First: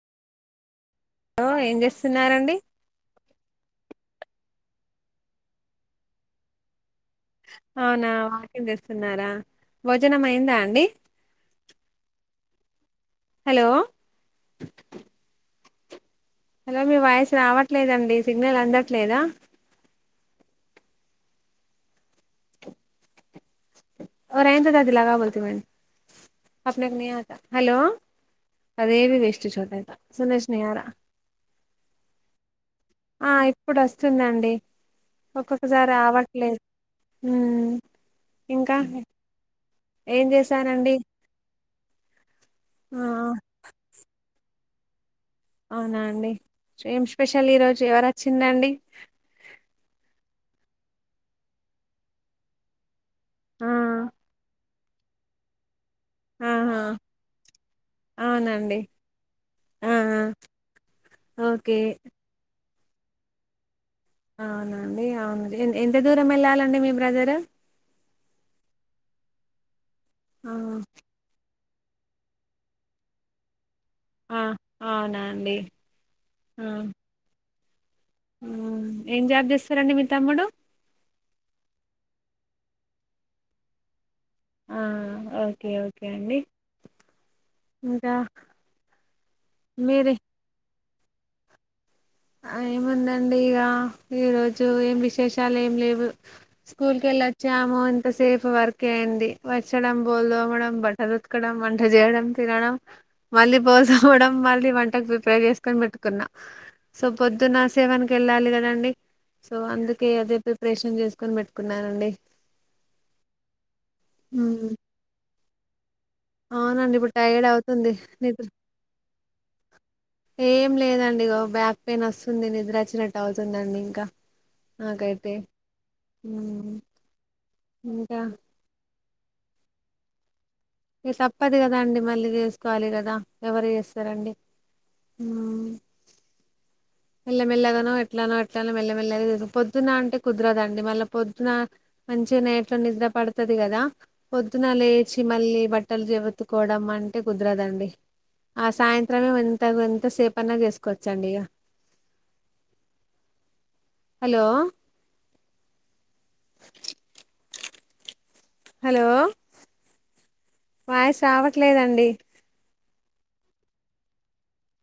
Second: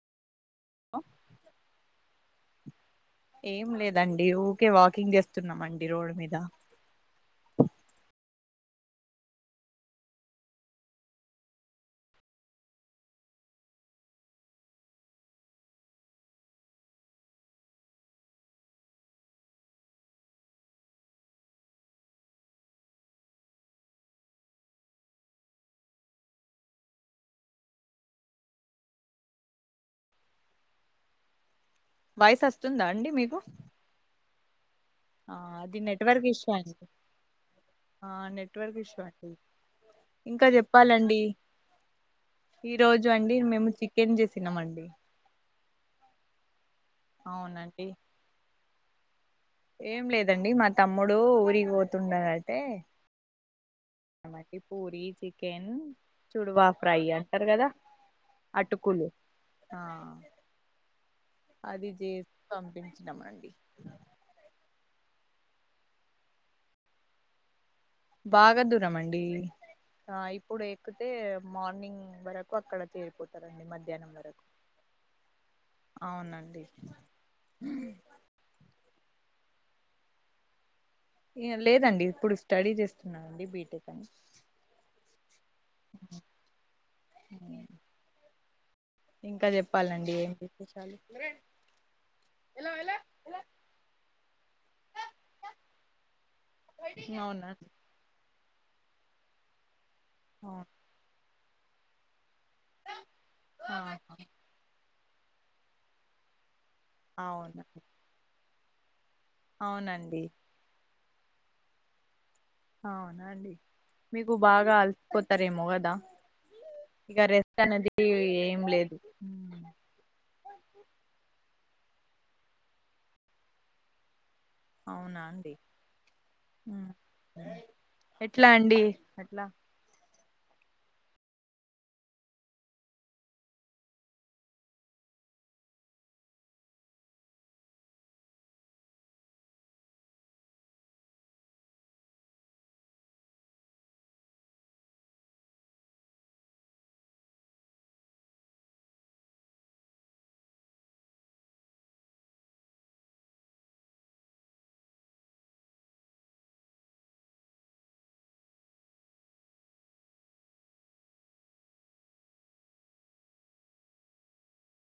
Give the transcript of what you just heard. hello ఏం చేస్తున్నారండి ఏం లేదండి ఊకే వాకింగ్ చేస్తున్నామ అండి రోడ్డు మీద అవునా వాకింగ్ చేస్తున్నారా భోజనం అయిందా అండి హలో హలో మీ వాయిసు రావట్లేదండి సిగ్నల్ అందట్లేదా ఒరే ఏంతిద పిలగా బోల్తే బోల్ అఫ్నెకు నీయాత హలో అదేవి వెస్ట్ షోదేత సందేష్ నియార వయస్ అస్ ఆ ఇప్పుడు అస్తుందండి ఆ అది నెట్వర్క్ ఇష్యూ అండి ఉమ్ ఆ నెట్వర్క్ ఇంకా ఇష్యూ అండి ఏం ఇంకా చేశారండి చెప్పాలండి ఈ ఆ రోజు అండి మేము చికెన్ చేసినం అండి ఉ [unintelligible] అవునా అండి చేం స్పెషల్ ఈ రోజు అవునండి ఎవరు వచ్చింరండి ఏం లేదండి మా తమ్ముడు ఊరికి పోతుండేనైతె ఆ అ నాకిప్ పూరి చికెన్ చుడువా ఆహా ఫ్రై అంటారు కదా అవునండి అటుకులు ఆ ఓకే అది చేసి పంపిం నమండి అవునండి అవును మరి ఎ ఎంత దూరం ఎళ్ళాలండి మీ బ్రదరు బాగా దూరం అండి ఆ ఇప్పుడు ఎక్కుతే మార్నింగ్ వరకు అక్కడ చేరిపోతారండి మధ్ ధ్యానం ఆ వరకు అవునా అండి అవునండి ఊ ఏం జాబ్ చేస్తారండి మీ తమ్ముడు ఇగ లేదండి ఇప్పుడు స్టడీ చేస్తున్నాడండి బీటెక్ అని ఆ ఓకే ఓకే అండి ఇంకా ఇంకా చెప్పాలండి మీరే ఏం విశేషాలు ఒరే ఆ ఏముందండి ఇగ ఈ రోజు ఏం విశేషాలు ఏం లేవు అవునా స్కూల్కెళ్ళోచ్చాము ఇంత సేపు వర్క్ ఏంది వచ్ ఇక్కడం బొల్ అవును దోమడం బట్టలుతుక్ ఇక్కడం వంట చేయడం తినడం మళ్ళీ అవును బోల్దోమడం మళ్ళీ వంటకు విప్ ఫ్రై చేసుకొన్ పెట్కున్న సొ పొద్దున్న అవునండి సెవెన్ కెళ్ళాలిగ రండి సొ అందుకే అవునండి అదే ప్రిప్రేషన్ చేస్ కొన్ బెట్కున్నానండి అవునాఅండి మీకు ఉమ్, బాగా అల్పోత్ సరే మోగదా అవునండి ఇప్పుడు టైర్డ్ అవుతుంది నిద్ర ఏం లేదు ఏం లేదండి ఇగో బ్యాక్ పేన్ అస్సుంది నిద్ర అచ్చినట్టు అవుతుందండి ఇంక అవునా అండి ఉమ్, ఊ ఇంకా ఎట్లా అండి ఎట్లా ఇ తప్పదు కదా అండి మళ్ళీ చేస్కోవాలి కదా ఎవరు చేస్తరండి ఊమ్ మెల్లమెల్లగానో ఎట్లనో ఎట్లనో మెల్లమెల్లగ పొద్దున అంటె కుదరదండి మళ్ళ పొద్దున మంచిగ నేట్లో నిద్ర పడతది కదా పొద్దున లేచి మళ్ళీ బట్టలు ఉతుక్కోడం అంటే కుదరదండి ఆ సాయంత్రమే ఎంత ఎంత సేపన్న చేసుకోచ్చండి ఇగ హలో హలో వాయిస్ రావట్లేదండి